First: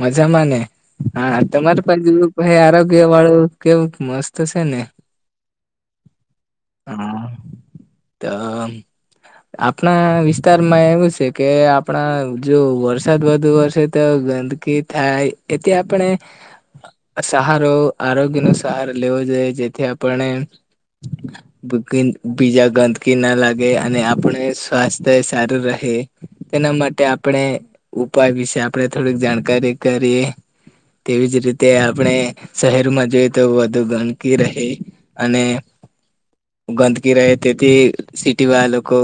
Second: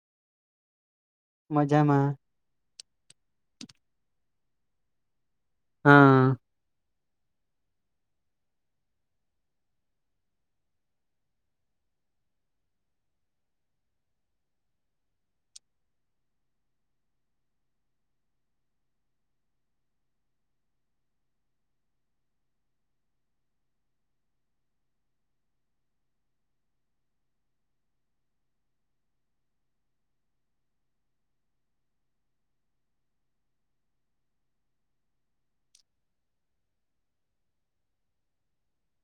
મજા માંને હા તમારે મજામાં પણુ પાઈ આરોગ્ય વાળું કેવું મસ્ત છેને. હા હા, તો આપણા વિસ્તારમાં એવું છે કે આપણા જો વરસાદ વધુ વરસે તો ગંદ કે થાય એથી આપણે સહારો આરોગ્યનો સહારો લેવો જોઈએ જેથી આપણે બીજા ગંદકી ના લાગે અને આપડ સ્વાસ્થ્ય સારું રહે. - તેના માટે આપણે ઉપાય વિશે આપણે થોડીક જાણકારી કરીએ. - તેવીજ રીતે આપણે શહેરમાં જોઈએ તો વધુ ગણકી રહે. અને ગંદકી રહેતીથી સિટી વાો કો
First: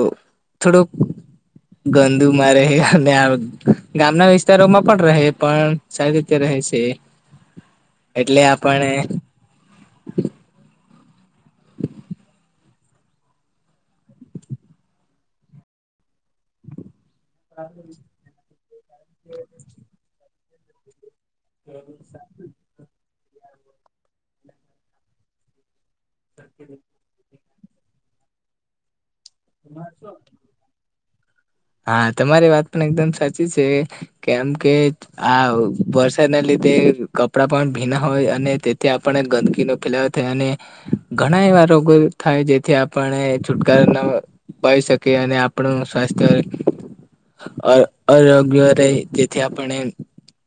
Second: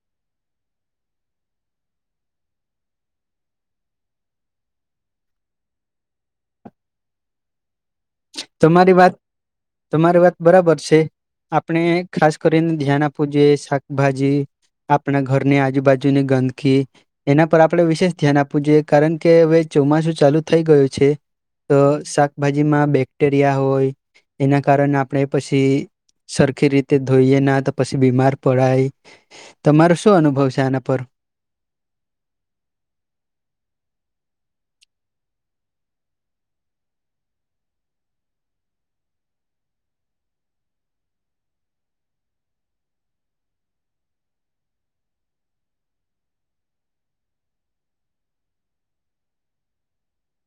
થોડું ગંદુમાં રહે અને ગામના વિસ્તારોમાં પણ રહે પણ સાઈડીતે રહે છે. - તમારી વાત તમારી વાત બરાબર છે. - આપણે ખાસ કરીને ધ્યાન આપવું જોઈએ શાકભાજી આપણા ઘરની આજુબાજુની ગંદકી એના પર આપણે વિશેષ ધ્યાન આપવું જોઈએ કારણ કે હવે ચોમાસું ચાલુ થઈ ગયું છે. - તો શાકભાજીમાં બેક્ટેરિયા હોય એના કારણે આપણે પછી સરખી રીતે ધોઈએ ના તો પછી બીમાર પડાય તમારો શું અનુભવ છે આના પર હા તમારી વાત પણ એકદમ સાચી છે કેમ કે આ વરસાદના લીધે કપડાં પણ ભીના હોય અને તેથી આપણે ગંદકીનો ફેલાવે ઘણા એવા રોગો થાય જેથી આપણે છુટકારા બય શકે અને આપણું સ્વાસ્થ્ય અ અરોગ્ય ર જેથી આપણે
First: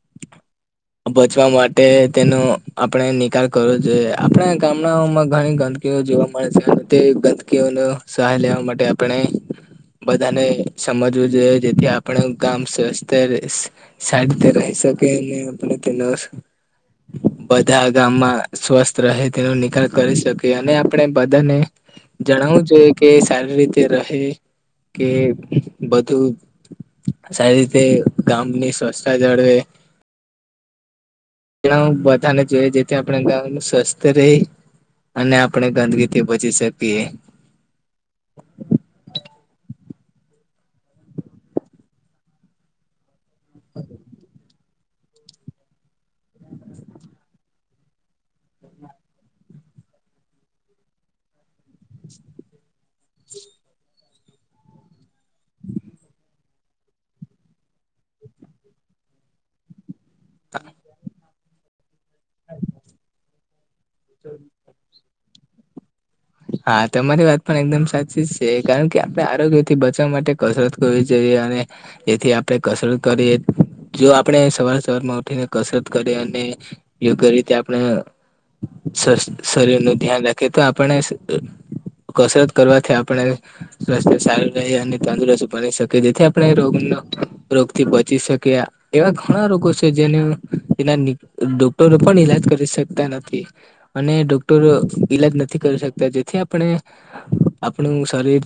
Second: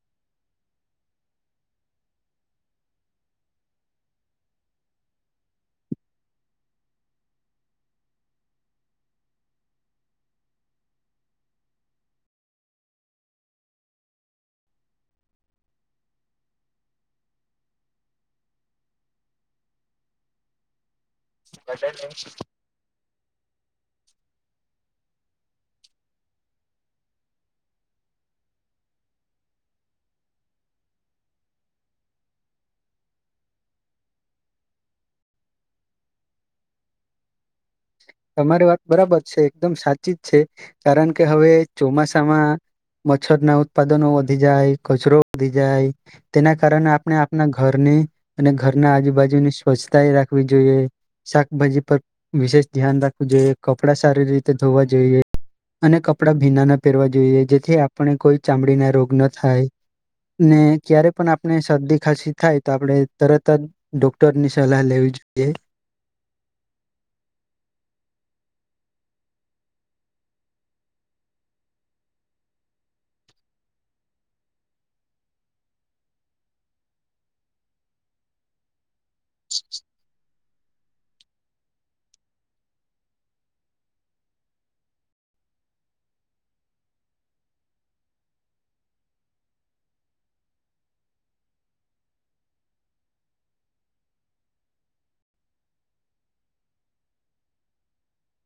[inaudible] બચવા માટે તેનો આપણે નિકાલ કરવો જોઈએ આપણા ગામડાઓમાં ઘણી જોવા મળે છે તે ગંદકીઓનો સહાય લેવા માટે આપણે બધાને સમજવું જોઈએ જેથી આપણે ગામ સ્વસ્થ સાડ રીતે રહી શકે આપડ ત્યાં ન બધા ગામમાં સ્વસ્થ રહે તેનો નિકાલ કરી શકી અને આપણે બધાને જણાવવું જોઈએ કે સારી રીતે રહે કે બધું સારી રીતે ગામની સ્વચ્છતા જાળવે. - બધાને જોઈએ જેથી આપણે [unintelligible] ગ સ્વસ્થ રહી અને આપણે ગંદકીથી બચી શકીએ. - તમારી વાત બરાબર છે એકદમ સાચી જ છે કારણ કે હવે ચોમાસામાં મચ્છર ના ઉત્પાદનો વધી જાય, કચરો વધી જાય. - તેના કારણે આપણે આપના ઘરની અને ઘરના આજુબાજુની સ્વચ્છતા એ રાખવી જોઈએ. - શાકભાજી પર વિશેષ ધ્યાન રાખવું જોઈએ કપડા સારી રીતે ધોવા જોઈએ. - અને કપડા ભીના ના પહેરવા જોઈએ જેથી આપણે કોઈ ચામડીના રોગ ન થાય. - ને ક્યારે પણ આપણે શરદી ખાસી થાય તો આપણે તરત જ ડોક્ટર ની સલાહ લેવી જોઈએ. - હા તમારી વાત પણ એકદમ સાચી જ છે કારણ કે આપડણે આરોગ્ય થી બચવા માટે કસરત ગ [inaudible] જએ અને એથી આપણે કસરત કરીએ જો આપણે સવાર સવારમાં ઉઠીને કસરત કરીએ અને યોગ્ય રીતે આપણે શરીર નું ધ્યાન રાખીએ તો આપણે કસરત કરવાથી આપણે સ્વાસ્થ્ય સારું રહે અને તંદુરસ્ત બની શકે જેથી આપણે એ રોગ નો રોગથી બચી શકે. - એવા ઘણા રોગો છે જેને એના ડોક્ટરો પણ ઈલાજ કરી શકતા નથી. - અને ડોક્ટરો ઈલાજ નથી કરી શકતા તો જેથી આપણે આપણું શરીર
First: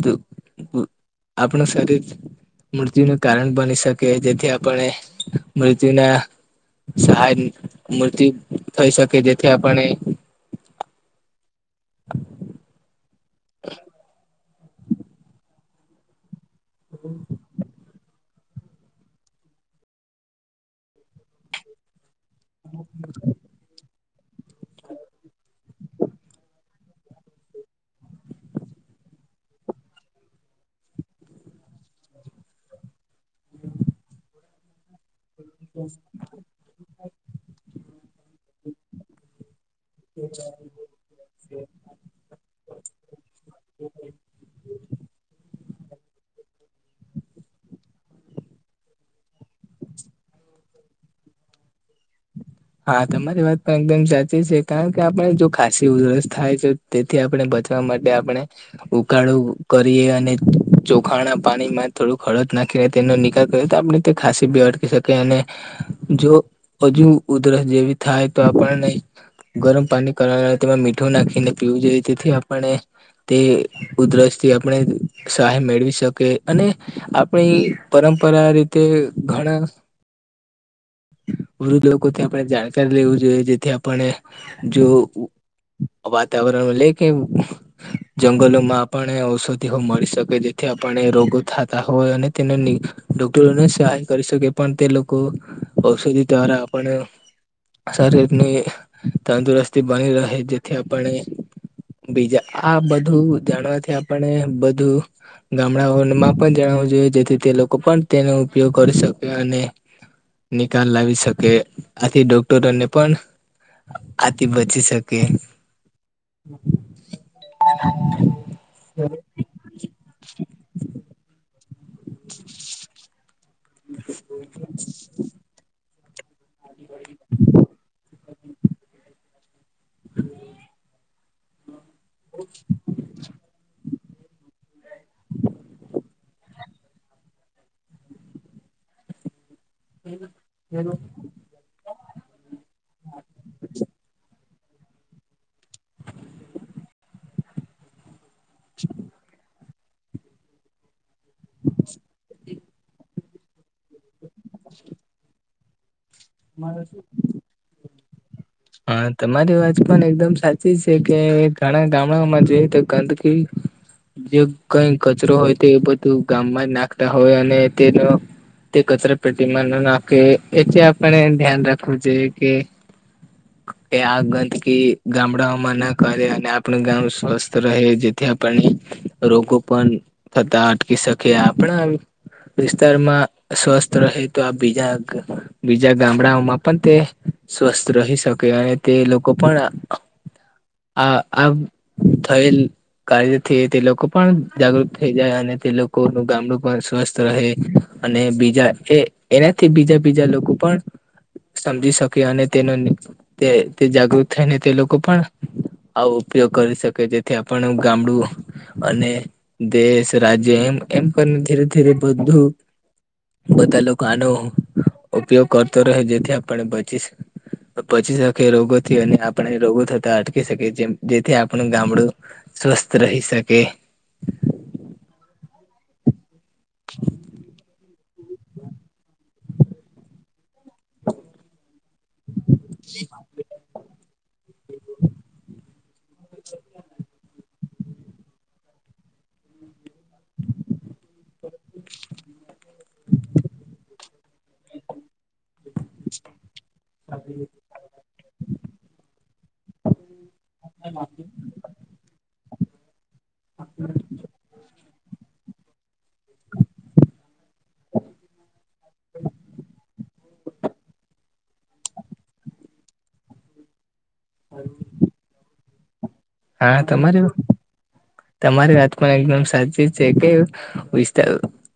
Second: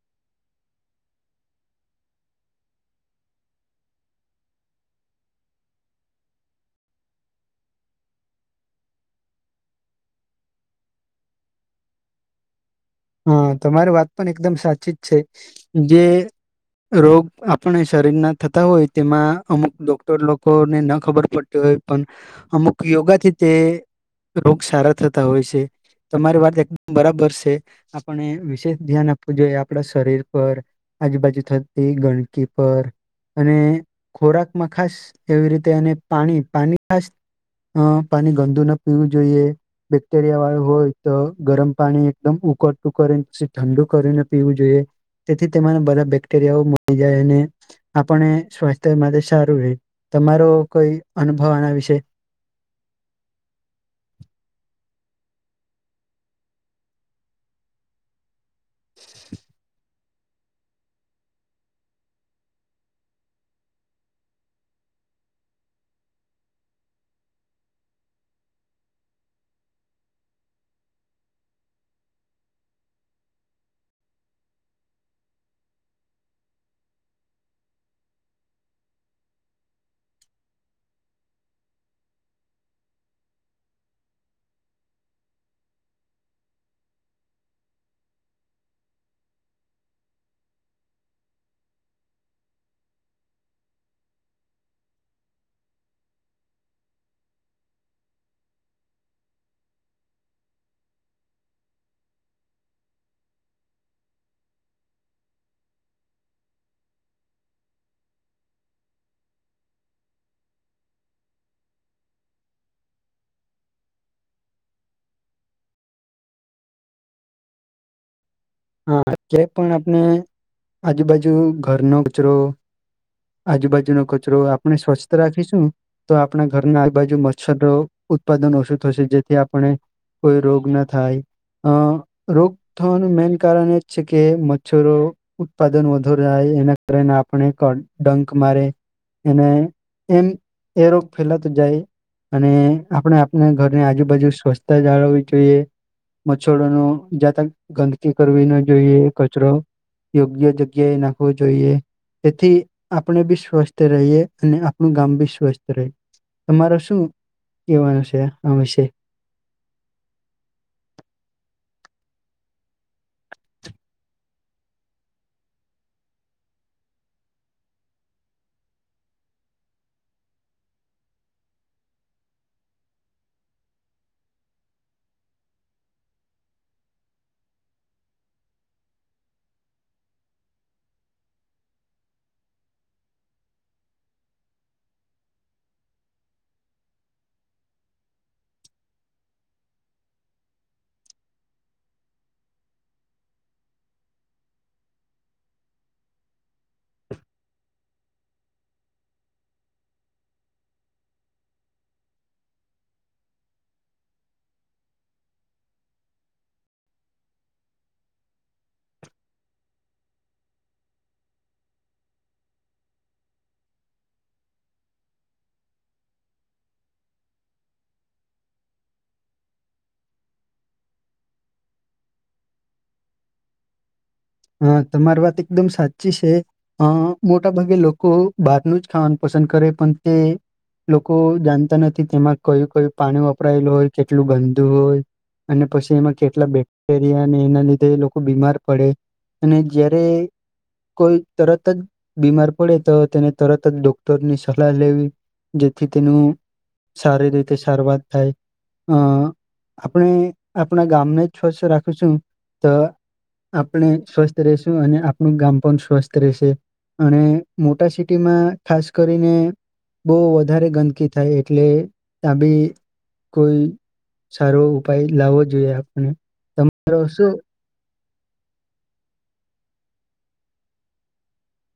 આપણું શરીર મૃત્યુનું કારણ બની શકે જેથી આપણે મૃત્યુના સહાય મૂર્તિ થઈ શકે જેથી આપણે [inaudible] હા! તમારી વાત પણ એકદમ સાચી જ છે, જે રોગ આપ પણે શરીર ના થતા હોય, તેમાં અમુક ડોક્ટર લોકોને ન ખબર પડ હોય પણ, અમુક યોગાથી તે રોગ સારા થતા હોય છે, તમારી વાત એકદમ બરાબર છે. આપણે વિશેષ ધ્યાન આપવું જોઈએ આપણા શરીર પર. આજુબાજુ થતી ગણકી પર, અને ખોરાકમાં ખાસ એવી રીતે અને પાણી, પાણી ખાસ પાણી ગંદુ ના પીવું જોઈએ. બેક્ટેરિયા વાળું હોય તો, ગરમ પાણી એકદમ ઉક કાળીને પસી ઠંડુ કરીને પીવું જોઈએ, તેથી તેને બધા બેક્ટેરિયાઓ મળી જાય અને આપને સ્વાસ્થ્ય માટે સારું રહે, તમારો કોઈ અનુભવ આના વિશે? હા તમારી વાત પણ એકદમ સાચી છે, કારણ કે આપડે જો ખાસી ઉધરસ થાય છે. તેથી આપણે બચવા માટે આપણે, ઉકાળો કરીએ અને ચોખાણ ના પાણીમાં થોડું ખડદ નાખીને તેનો નિકાલ કર તો, આપણે તે ખાંસી બી અટકી શકી, અને જો, હજુ ઉધરસ જેવી થાય તો આપણે નહી ગરમ પાણી કરારા કરવા, તેમાં મીઠું નાખીને પીવું જોઈએ, તેથી આપણે તે ઉધરસ થી આપણે સહાય મેળવી શકે, અને આપણી પરંપરા રીતે ઘણા વૃદ્ધ લોકોથી આપણે જાણકારી લેવું જોઈએ, જેથી આપણે જો વાતાવરણ ઉલ્લેખીમ જંગલોમાં આપણે ઔષધિહો મળી શકે, જેથી આપડે રોગો થતા હોય અને તેને ની ડોક્ટરોને સહાય કરી શકે, પણ તે લોકો ઔષધિ દ્વારા આપણે શરીરની તંદુરસ્તી બની રહે, જેથી આપણે બીજા, આ બધું જાણવાથી આપને બધું ગામડાઓ માં પણ જણાવવું જોઈએ, જેથી તે લોકો પણ તેનો ઉપયોગ કરી શકે, અને નિકાલ લાવી શકે, આથી ડોક્ટરોને પણ આથી બચી શકે. [inaudible] હા! ક્યા પણ આપણે આજુબાજુ ઘરનો કચરો આજુબાજુનો કચરો, આપણે સ્વચસ્થ રાખીશું. તો આપણા ઘરના આજુબાજુ મચ્છર નો ઉત્પાદન ઓછું થશે, જેથી આપણે કોઈ રોગ ના થાય, અ રોગ થવાનું મેન કારણએજ છે કે મચ્છરો. ઉત્પાદન વધુ રાય, એના કારણે આપણે ક ડંખ મારે, એને એમ એ રોગ ફેલાતો જાય. અને આપણે આપણા ઘરની આજુબાજુ સ્વચ્છતા જાળવવી જોઈએ. મચ્છરો નો જાતા ગંદ કી કરવી ન જોઈએ, કચરો યોગ્ય જગ્યાએ નાખવો જોઈએ, તેથી આપણે બી સ્વસ્થ રહીએ, અને આપણું ગામ બી સ્વસ્થ રહે, તમારે શું કેવાનું સે, આ વિશે? હા, તમારી વાત પણ એકદમ સાચી છે કે, ઘણા ગામડાઓમાં જોઈએ તો ગંદકી જે કઈ કચરો હોય, તો બધું ગામમાં જ નાખતા હોય, અને તેનો તે કચરા પેટીમા ન નાખે, એથી આપણે ધ્યાન રાખવું જોઈએ, કે કે આ ગંદકી ગામડાઓમાં ના કરે, અને આપણું ગામ સ્વસ્થ રહે, જેથી આપણને રોગો પણ થતા અટકી શકે, આપડે આમ વિસ્તારમાં સ્વસ્થ રહે, તો આ બીજા, ગ બીજા ગામડાઓમાં પણ તે સ્વસ્થ રહી શકે, અને તે લોકો પણ આ આમ થયેલ કર્યા થી તે લોકો પણ જાગૃત થઈ જાય, અને તે લોકોનું ગામડું પણ સ્વસ્થ રહે. અને બીજા એ, એનાથી બીજા બીજા લોકો પણ સમજી શકે, અને તેનો તે તે જાગૃત થાયને, તે લોકો પણ આવો ઉપયોગ કરી શકે જેથી આપણ ગામડું અને દેશ રાજ્ય એમ એમ કરીને ધીરે ધીરે બધું બધા લોકો આનો ઉપયોગ કરતો રહ્યો જેથી આપણે બચી બચી શકે રોગોથી અને આપણે રોગો થતા અટકી શકીએ જે જેથી આપણું ગામડું સ્વસ્થ રહી શકે હા તમારી વાત એકદમ સાચી છે અ મોટા ભાગે લોકો ભારનું જ ખાવાનું પસંદ કરે પણ તે લોકો જાણતા નથી તેમાં કય કોઈ પાણી વપરાયેલું હોય કેટલું ગંદુ હોય અને પછી એમાં કેટલા બેક્ટેરિયા અને એના લીધે લોકો બીમાર પડે અને જયારે કોઈ તરત જ બીમાર પડે તો તેને તરત જ ડોક્ટર ની સલાહ લેવી જેથી તેનું સારી રીતે સારવાર થાય અ આપણે આપણા ગામને જ સ્વચ્છ રાખું છું તો આપણે સ્વસ્થ રશું અને આપણું ગામ પણ સ્વસ્થ રહેશે અને મોટા સિટીમાં ખાસ કરીને બહુ વધારે ગંદકી થાય એટલે ત્યા બી કોઈ સારો ઉપાય લાવવો જોઈએ આપને હા તમારે તમારી આત્મા એકદમ સાજે છે કે વિસ્તાર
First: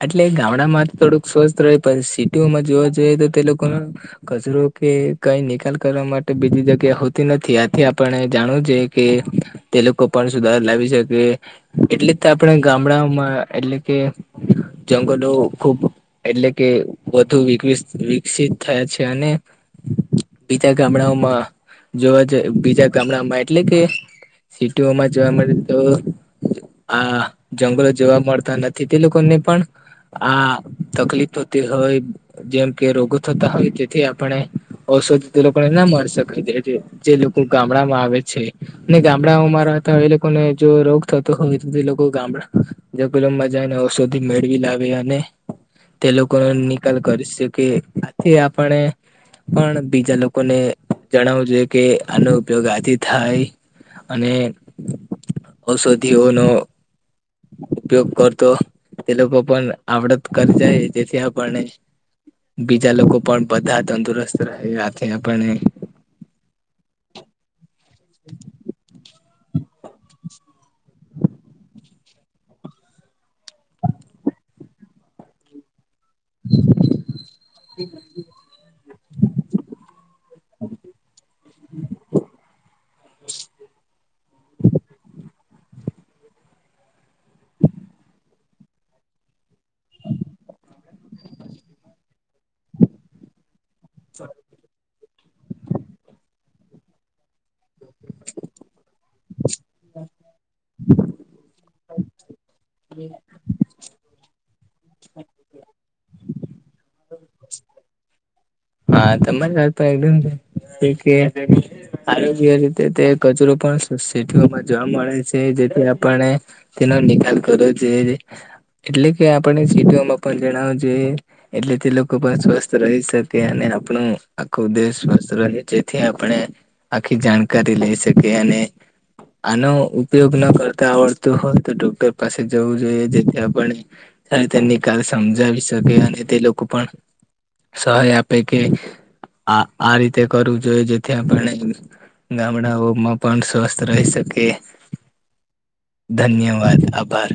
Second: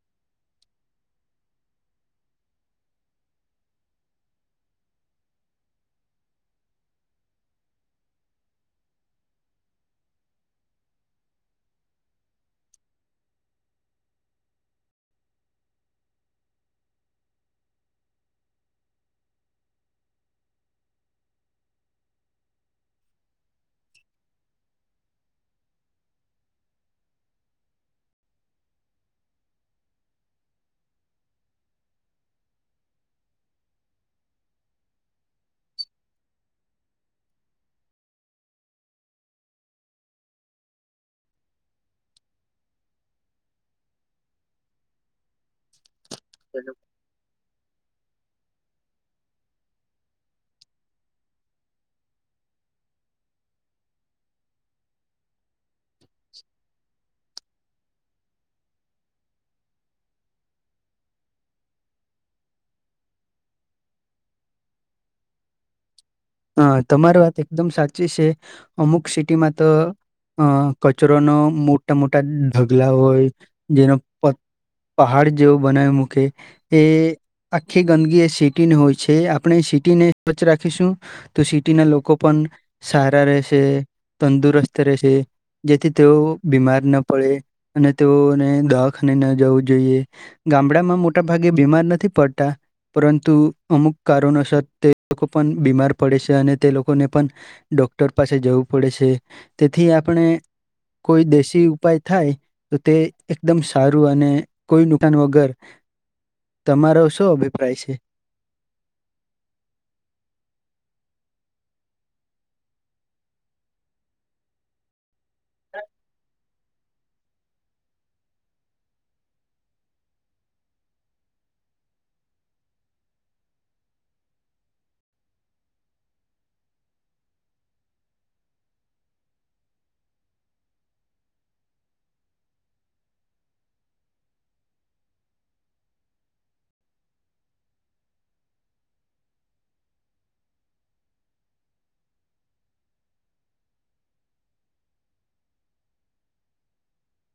એટલે ગામડામાં થોડુંક સ્વસ્થ રહે પણ સિટીઓમાં જોવા જઈએ તો તે લોકો કચરો કે કઈ નિકાલ કરવા માટે બીજી જગ્યા હોતી નથી આથી આપણે જાણવું જોઈએ કે તે લોકો પણ સુધાર લાવી શકે એટલે તો આપણે ગામડામાં એટલે કે જંગલો ખુબ એટલે કે વધુ વ વિકસિત થયા છે અને બીજા ગામડાઓમાં જોવા જઈ બીજા ગામડામાં એટલે કે સિટીઓમાં જોવા મળે તો આ જંગલો જોવા મળતા નથી તે લોકોને પણ આ તકલીફ થતી હોય જેમ કે રોગો થતા હોય તેથી આપણે ઔષધિ તે લોકોને ના મળી શકે જે લોકો ગામડા માં આવે છે ને ગામ ગામડાઓમાં રહેતા હોય એ લોકોને જો રોગ થતો હોય તો લોકો ગામડા જ કુલમમાં જાય ને ઔષધ મેળવી લાવે અને તે લોકોનો નિકાલ કરી શકે આથી આપણે પણ બીજા લોકોને જણાવવું જોઈએ કે આનો ઉપયોગ આથી થાય અને ઔષધિઓનો ઉપયોગ કરતો તે લોકો પણ આવડત કરી જાય જેથી આપણને બીજા લોકો પણ બધા તંદુરસ્ત રહે આથી આપણે હ તમારી વાત એકદમ સાચી છે અમુક સિટીમાં તો અ કચરો ન મોટા મોટા ઢગલા હોય જેનો પહાડ જેવો બનાવી મક ઓકે એ આખી ગંદકીી એ સિટી ને હોય છે આપણે સિટી ને સ્વચ્છ રાખીશું તો સિટીના લોકો પણ સારા રહેશે તંદુરસ્ત રહેશે જેથી તેઓ બીમાર ના પડે અને તેઓને દખને ન જવું જોઈએ ગામડામાં મોટા ભાગે બીમાર નથી પડતા પરંતુ અમુક કારણોસર તે લોકો પણ બીમાર પડે છે અને તે લોકોને પણ ડોક્ટર પાસે જવું પડે છે તેથી આપણે કોઈ દેશી ઉપાય થાય તો તે એકદમ સારું અને કોઈ નુકસાન વગર તમારો શું અભિપ્રાય છે હા તમેજ બોલતા હોય ઈ બેન ક્યાં કે કે આરોગ્ય રીતે તે કચરો પણ સિટીઓમાં જોવા મળે છે. જે જેથી આપણે તનો નિકાલ કરવો જોઈએ. એટલે કે આપણે સીધઓમાં પણ જણાવું જો એટલે તે લોકો પણ સ્વસ્થ રહી શકે અને પણ આપણું આખું દેશ સ્વસ્થ રહે જેથી આપણે આખી જાણકારી લઈ શકે અને આનો ઉપયોગ ન કરતા આવડતું હોય તો ડોક્ટર પાસે જવું જોઈએ જેથી આપણે ત્યારે તેમની [unintelligible] સમજાવી શકે અને તે લોકો પણ સહાય આપે કે આ આ રીતે કરવું જોઈએ જેથી આપણે ગામડાઓમાં પણ સ્વસ્થ રહી શકે. ધન્યવાદ આભાર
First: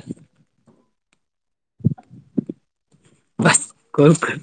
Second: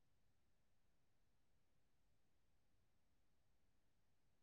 બસ કોલકર